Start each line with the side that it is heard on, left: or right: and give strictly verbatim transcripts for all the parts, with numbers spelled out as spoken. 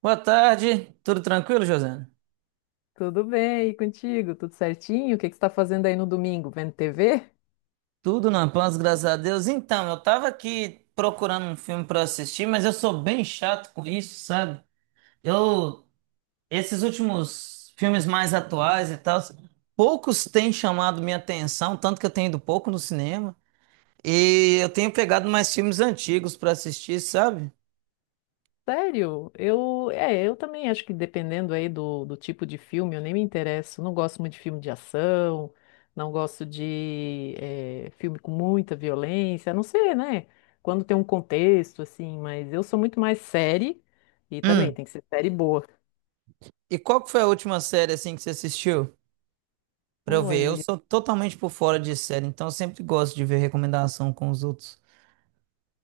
right: Boa tarde, tudo tranquilo, Josana?
left: Tudo bem, e contigo? Tudo certinho? O que que você está fazendo aí no domingo? Vendo T V?
right: Tudo na paz, graças a Deus. Então, eu tava aqui procurando um filme pra assistir, mas eu sou bem chato com isso, sabe? Eu, esses últimos filmes mais atuais e tal, poucos têm chamado minha atenção, tanto que eu tenho ido pouco no cinema, e eu tenho pegado mais filmes antigos pra assistir, sabe?
left: Sério? Eu, é, eu também acho que dependendo aí do, do tipo de filme, eu nem me interesso. Não gosto muito de filme de ação, não gosto de eh, filme com muita violência, a não ser, né? Quando tem um contexto, assim, mas eu sou muito mais série e também
right: Hum.
left: tem que ser série boa.
right: E qual que foi a última série assim que você assistiu? Pra eu ver, eu
left: Olha.
right: sou totalmente por fora de série, então eu sempre gosto de ver recomendação com os outros.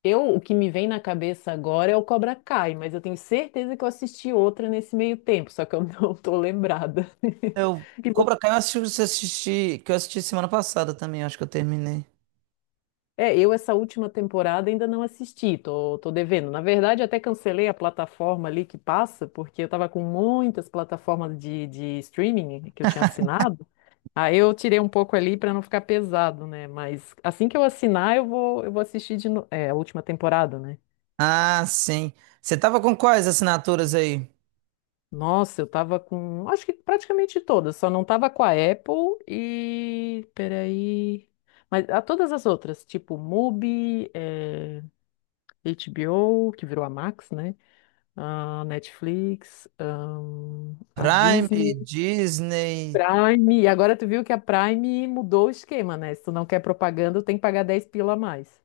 left: Eu, o que me vem na cabeça agora é o Cobra Kai, mas eu tenho certeza que eu assisti outra nesse meio tempo, só que eu não tô lembrada.
right: Eu,
left: E você-
right: Cobra Kai eu assisti, eu assisti- que eu assisti semana passada também, acho que eu terminei.
left: É, eu essa última temporada ainda não assisti, tô, tô devendo. Na verdade, até cancelei a plataforma ali que passa, porque eu tava com muitas plataformas de, de streaming que eu tinha assinado. Aí eu tirei um pouco ali pra não ficar pesado, né? Mas assim que eu assinar, eu vou, eu vou assistir de no... é, a última temporada, né?
right: Ah, sim. Você tava com quais assinaturas aí?
left: Nossa, eu tava com, acho que praticamente todas, só não tava com a Apple e, peraí, mas a todas as outras, tipo MUBI, eh, H B O, que virou a Max, né? A Netflix, ahn, a
right: Prime,
left: Disney,
right: Disney.
left: Prime, e agora tu viu que a Prime mudou o esquema, né? Se tu não quer propaganda, tem que pagar dez pila a mais.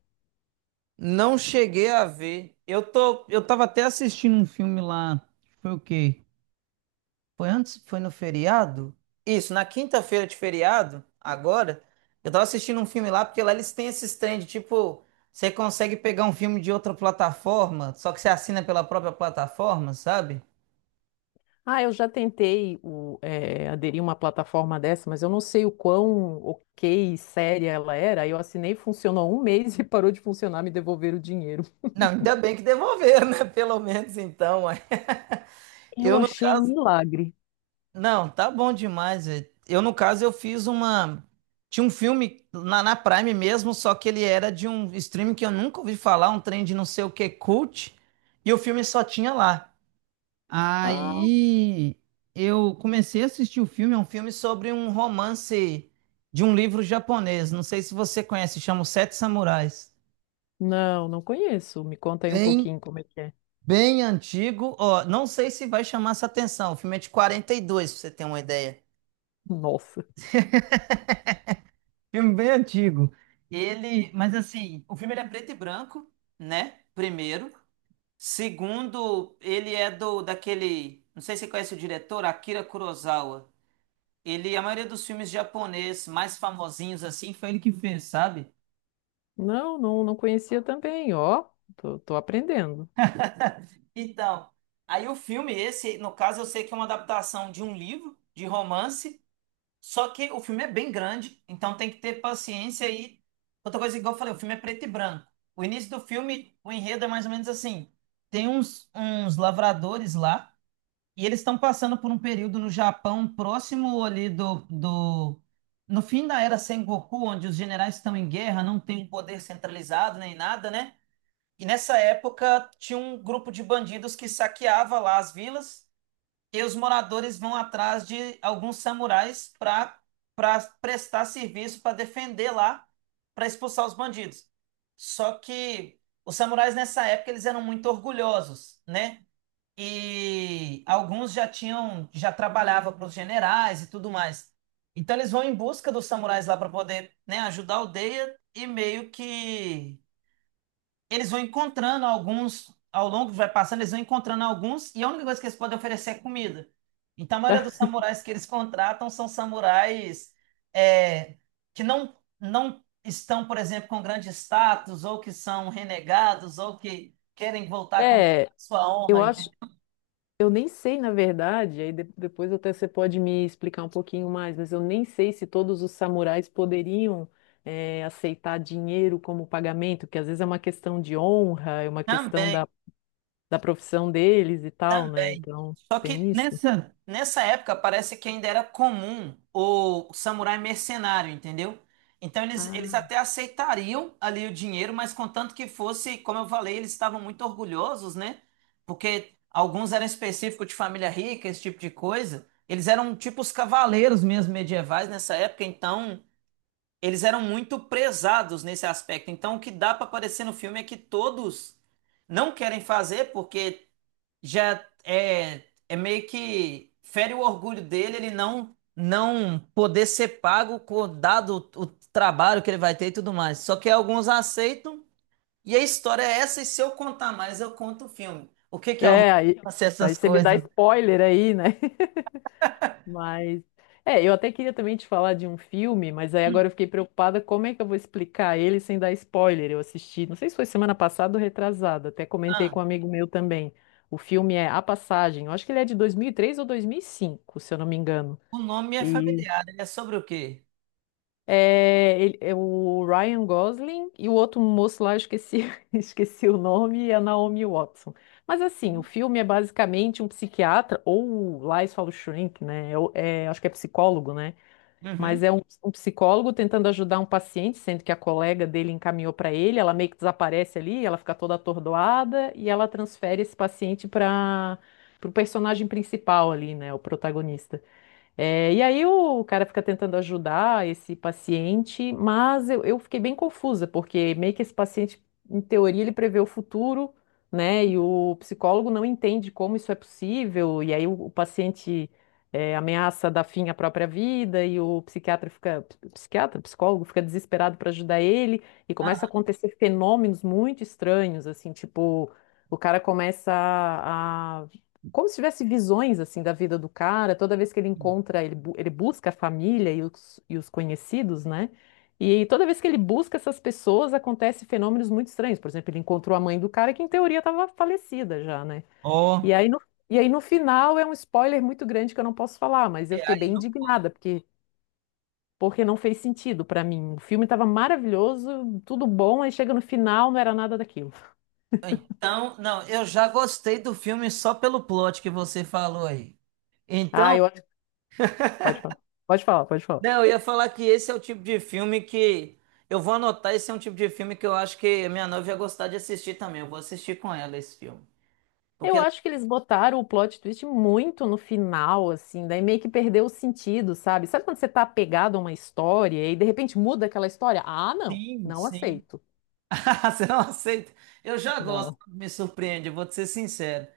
right: Não cheguei a ver. Eu tô, eu tava até assistindo um filme lá. Foi o quê? Foi antes? Foi no feriado? Isso, na quinta-feira de feriado, agora, eu tava assistindo um filme lá, porque lá eles têm esses trem de tipo, você consegue pegar um filme de outra plataforma, só que você assina pela própria plataforma, sabe?
left: Ah, eu já tentei o, eh, aderir a uma plataforma dessa, mas eu não sei o quão ok e séria ela era. Aí eu assinei, funcionou um mês e parou de funcionar, me devolveram o dinheiro.
right: Não, ainda bem que devolveram, né? Pelo menos então, ué.
left: Eu
right: Eu no
left: achei um
right: caso,
left: milagre.
right: não, tá bom demais, velho. Eu no caso eu fiz uma tinha um filme na, na Prime mesmo, só que ele era de um streaming que eu nunca ouvi falar, um trem de não sei o que cult, e o filme só tinha lá.
left: Ah,
right: Aí eu comecei a assistir o filme, é um filme sobre um romance de um livro japonês. Não sei se você conhece, chama Os Sete Samurais.
left: não, não conheço. Me conta aí um
right: Bem
left: pouquinho como é que é.
right: Bem antigo, ó, não sei se vai chamar essa atenção. O filme é de quarenta e dois, pra você ter uma ideia.
left: Nossa.
right: Filme bem antigo. Ele, mas assim, o filme ele é preto e branco, né? Primeiro. Segundo, ele é do daquele, não sei se você conhece o diretor, Akira Kurosawa. Ele, a maioria dos filmes japoneses mais famosinhos assim, foi ele que fez, sabe?
left: Não, não, não conhecia também, ó. Tô, tô aprendendo.
right: Então, aí o filme esse, no caso, eu sei que é uma adaptação de um livro de romance. Só que o filme é bem grande, então tem que ter paciência e outra coisa, igual eu falei, o filme é preto e branco. O início do filme, o enredo é mais ou menos assim: tem uns, uns lavradores lá e eles estão passando por um período no Japão próximo ali do, do. No fim da era Sengoku, onde os generais estão em guerra, não tem um poder centralizado nem nada, né? E nessa época tinha um grupo de bandidos que saqueava lá as vilas e os moradores vão atrás de alguns samurais para para prestar serviço para defender lá, para expulsar os bandidos. Só que os samurais nessa época eles eram muito orgulhosos, né? E alguns já tinham já trabalhava para os generais e tudo mais. Então eles vão em busca dos samurais lá para poder, né, ajudar a aldeia e meio que eles vão encontrando alguns, ao longo que vai passando, eles vão encontrando alguns, e a única coisa que eles podem oferecer é comida. Então, a maioria dos samurais que eles contratam são samurais é, que não, não estão, por exemplo, com grande status, ou que são renegados, ou que querem voltar com
left: É,
right: sua
left: eu
right: honra,
left: acho
right: entendeu?
left: Eu nem sei, na verdade, aí de- depois até você pode me explicar um pouquinho mais, mas eu nem sei se todos os samurais poderiam eh, aceitar dinheiro como pagamento, que às vezes é uma questão de honra, é uma questão
right: Também.
left: da, da profissão deles e tal, né?
right: Também.
left: Então,
right: Só que
left: tem isso.
right: nessa, nessa época parece que ainda era comum o samurai mercenário, entendeu? Então eles, eles
left: Ah.
right: até aceitariam ali o dinheiro, mas contanto que fosse, como eu falei, eles estavam muito orgulhosos, né? Porque alguns eram específicos de família rica, esse tipo de coisa. Eles eram tipo os cavaleiros mesmo medievais nessa época, então eles eram muito prezados nesse aspecto. Então o que dá para aparecer no filme é que todos não querem fazer porque já é, é meio que fere o orgulho dele, ele não não poder ser pago com dado o trabalho que ele vai ter e tudo mais. Só que alguns aceitam e a história é essa e se eu contar mais eu conto o filme. O que que é orgulho?
left: É, aí,
right: Fazer
left: aí
right: essas
left: você me dá
right: coisas.
left: spoiler aí, né? Mas é, eu até queria também te falar de um filme, mas aí
right: Hum.
left: agora eu fiquei preocupada como é que eu vou explicar ele sem dar spoiler. Eu assisti, não sei se foi semana passada ou retrasada, até comentei
right: Ah,
left: com um amigo meu também. O filme é A Passagem. Eu acho que ele é de dois mil e três ou dois mil e cinco, se eu não me engano.
right: o nome é
left: E
right: familiar, ele é sobre o quê?
left: é, ele- é o Ryan Gosling e o outro moço lá, eu esqueci, esqueci o nome, e a Naomi Watson. Mas assim, o filme é basicamente um psiquiatra, ou lá eles falam shrink, né? É o- é, acho que é psicólogo, né?
right: Uhum.
left: Mas é um, um psicólogo tentando ajudar um paciente, sendo que a colega dele encaminhou para ele, ela meio que desaparece ali, ela fica toda atordoada e ela transfere esse paciente para o personagem principal ali, né, o protagonista. É, e aí o cara fica tentando ajudar esse paciente, mas eu, eu fiquei bem confusa, porque meio que esse paciente, em teoria, ele prevê o futuro, né? E o psicólogo não entende como isso é possível, e aí o, o paciente é, ameaça dar fim à própria vida, e o psiquiatra fica, psiquiatra, psicólogo fica desesperado para ajudar ele, e começa a
right: Ah,
left: acontecer fenômenos muito estranhos, assim, tipo, o cara começa a como se tivesse visões assim da vida do cara, toda vez que ele encontra, ele, bu- ele busca a família e os, e os conhecidos, né? E toda vez que ele busca essas pessoas, acontece fenômenos muito estranhos. Por exemplo, ele encontrou a mãe do cara que em teoria estava falecida já, né?
right: oh,
left: E aí no, e aí no final é um spoiler muito grande que eu não posso falar, mas eu
right: é,
left: fiquei
right: aí
left: bem
right: não pode.
left: indignada porque porque não fez sentido pra mim. O filme estava maravilhoso, tudo bom, aí chega no final, não era nada daquilo.
right: Então, não, eu já gostei do filme só pelo plot que você falou aí.
left: Ah,
right: Então,
left: eu acho. Pode falar. Pode falar, pode falar.
right: não, eu ia falar que esse é o tipo de filme que. Eu vou anotar, esse é um tipo de filme que eu acho que a minha noiva ia gostar de assistir também. Eu vou assistir com ela esse filme. Porque.
left: Eu acho que eles botaram o plot twist muito no final, assim, daí meio que perdeu o sentido, sabe? Sabe quando você tá apegado a uma história e de repente muda aquela história? Ah, não,
right: Sim,
left: não
right: sim.
left: aceito.
right: Você não aceita? Eu já gosto,
left: Não.
right: me surpreende, eu vou te ser sincero.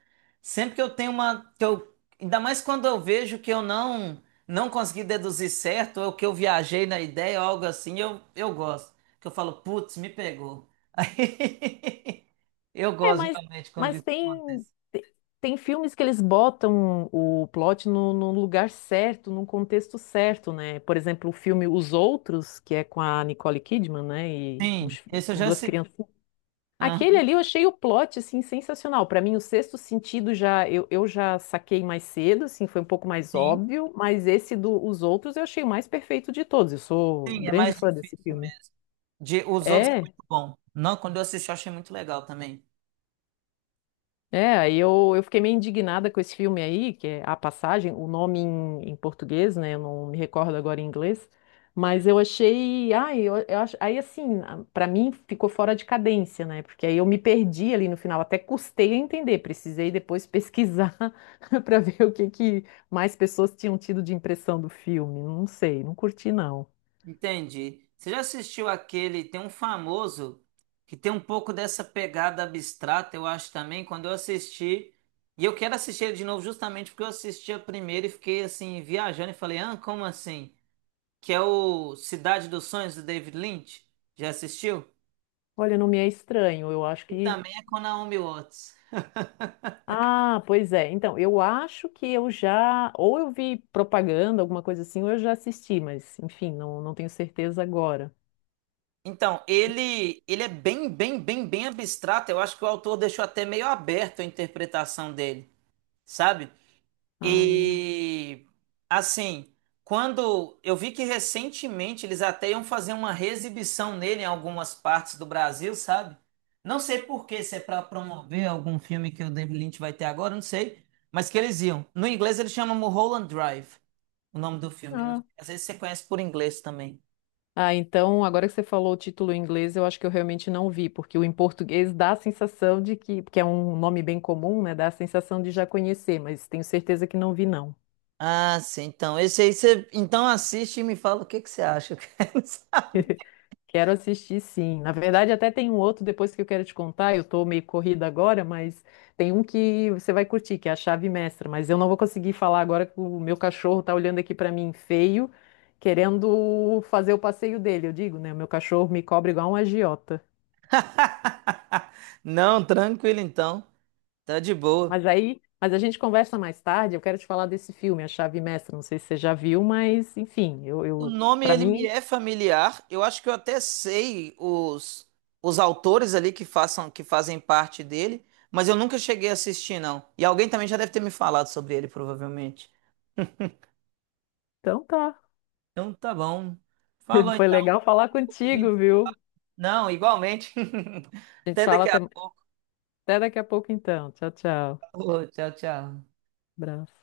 right: Sempre que eu tenho uma. Que eu, ainda mais quando eu vejo que eu não não consegui deduzir certo, ou que eu viajei na ideia, ou algo assim, eu, eu gosto. Que eu falo, putz, me pegou. Aí, eu
left: É,
right: gosto
left: mas,
right: geralmente quando
left: mas
right: isso
left: tem,
right: acontece.
left: te- tem filmes que eles botam o plot no, no lugar certo, num contexto certo, né? Por exemplo, o filme Os Outros, que é com a Nicole Kidman, né? E com,
right: Sim,
left: os-
right: esse eu
left: com
right: já
left: duas
right: assisti.
left: crianças.
right: Ah,
left: Aquele ali eu achei o plot, assim, sensacional. Para mim, o Sexto Sentido já eu, eu já saquei mais cedo, assim, foi um pouco mais
right: sim,
left: óbvio, mas esse dos Os Outros eu achei o mais perfeito de todos. Eu sou
right: sim, é
left: grande
right: mais
left: fã desse
right: difícil
left: filme.
right: mesmo. De, os outros é
left: É?
right: muito bom. Não, quando eu assisti, eu achei muito legal também.
left: É, aí eu, eu fiquei meio indignada com esse filme aí, que é A Passagem, o nome em, em português, né? Eu não me recordo agora em inglês, mas eu achei. Ai, eu, eu acho, aí assim, a- pra mim ficou fora de cadência, né? Porque aí eu me perdi ali no final, até custei a entender, precisei depois pesquisar pra ver o que que mais pessoas tinham tido de impressão do filme. Não sei, não curti não.
right: Entendi. Você já assistiu aquele? Tem um famoso que tem um pouco dessa pegada abstrata, eu acho também. Quando eu assisti, e eu quero assistir ele de novo, justamente porque eu assisti a primeira e fiquei assim, viajando e falei, ah, como assim? Que é o Cidade dos Sonhos do David Lynch. Já assistiu?
left: Olha, não me é estranho, eu acho
right: E
left: que.
right: também é com Naomi Watts.
left: Ah, pois é. Então, eu acho que eu já, ou eu vi propaganda, alguma coisa assim, ou eu já assisti, mas enfim, não, não tenho certeza agora.
right: Então,
left: Sim.
right: ele, ele é bem, bem, bem, bem abstrato. Eu acho que o autor deixou até meio aberto a interpretação dele, sabe?
left: Ah,
right: E, assim, quando eu vi que recentemente eles até iam fazer uma reexibição nele em algumas partes do Brasil, sabe? Não sei por quê, se é para promover algum filme que o David Lynch vai ter agora, não sei. Mas que eles iam. No inglês ele chama Mulholland Drive, o nome do filme. Não-
left: ah.
right: Às vezes você conhece por inglês também.
left: Ah, então, agora que você falou o título em inglês, eu acho que eu realmente não vi, porque o em português dá a sensação de que, porque é um nome bem comum, né? Dá a sensação de já conhecer, mas tenho certeza que não vi, não.
right: Ah, sim. Então, esse aí você então assiste e me fala o que que você acha. Eu quero saber.
left: Quero assistir, sim. Na verdade, até tem um outro depois que eu quero te contar. Eu tô meio corrida agora, mas tem um que você vai curtir, que é a Chave Mestra. Mas eu não vou conseguir falar agora que o meu cachorro tá olhando aqui pra mim feio, querendo fazer o passeio dele. Eu digo, né? O meu cachorro me cobra igual um agiota.
right: Não, tranquilo então. Tá de boa.
left: Mas aí, mas a gente conversa mais tarde. Eu quero te falar desse filme, A Chave Mestra. Não sei se você já viu, mas enfim, eu,
right: O
left: eu
right: nome
left: para
right: ele me
left: mim,
right: é familiar. Eu acho que eu até sei os os autores ali que façam que fazem parte dele, mas eu nunca cheguei a assistir não. E alguém também já deve ter me falado sobre ele, provavelmente.
left: então tá.
right: Então, tá bom. Falou
left: Foi
right: então,
left: legal falar
right: gente.
left: contigo, viu?
right: Não, igualmente.
left: A gente
right: Até
left: fala
right: daqui
left: até,
right: a pouco.
left: até daqui a pouco, então. Tchau, tchau.
right: Tchau, tchau.
left: Bravo.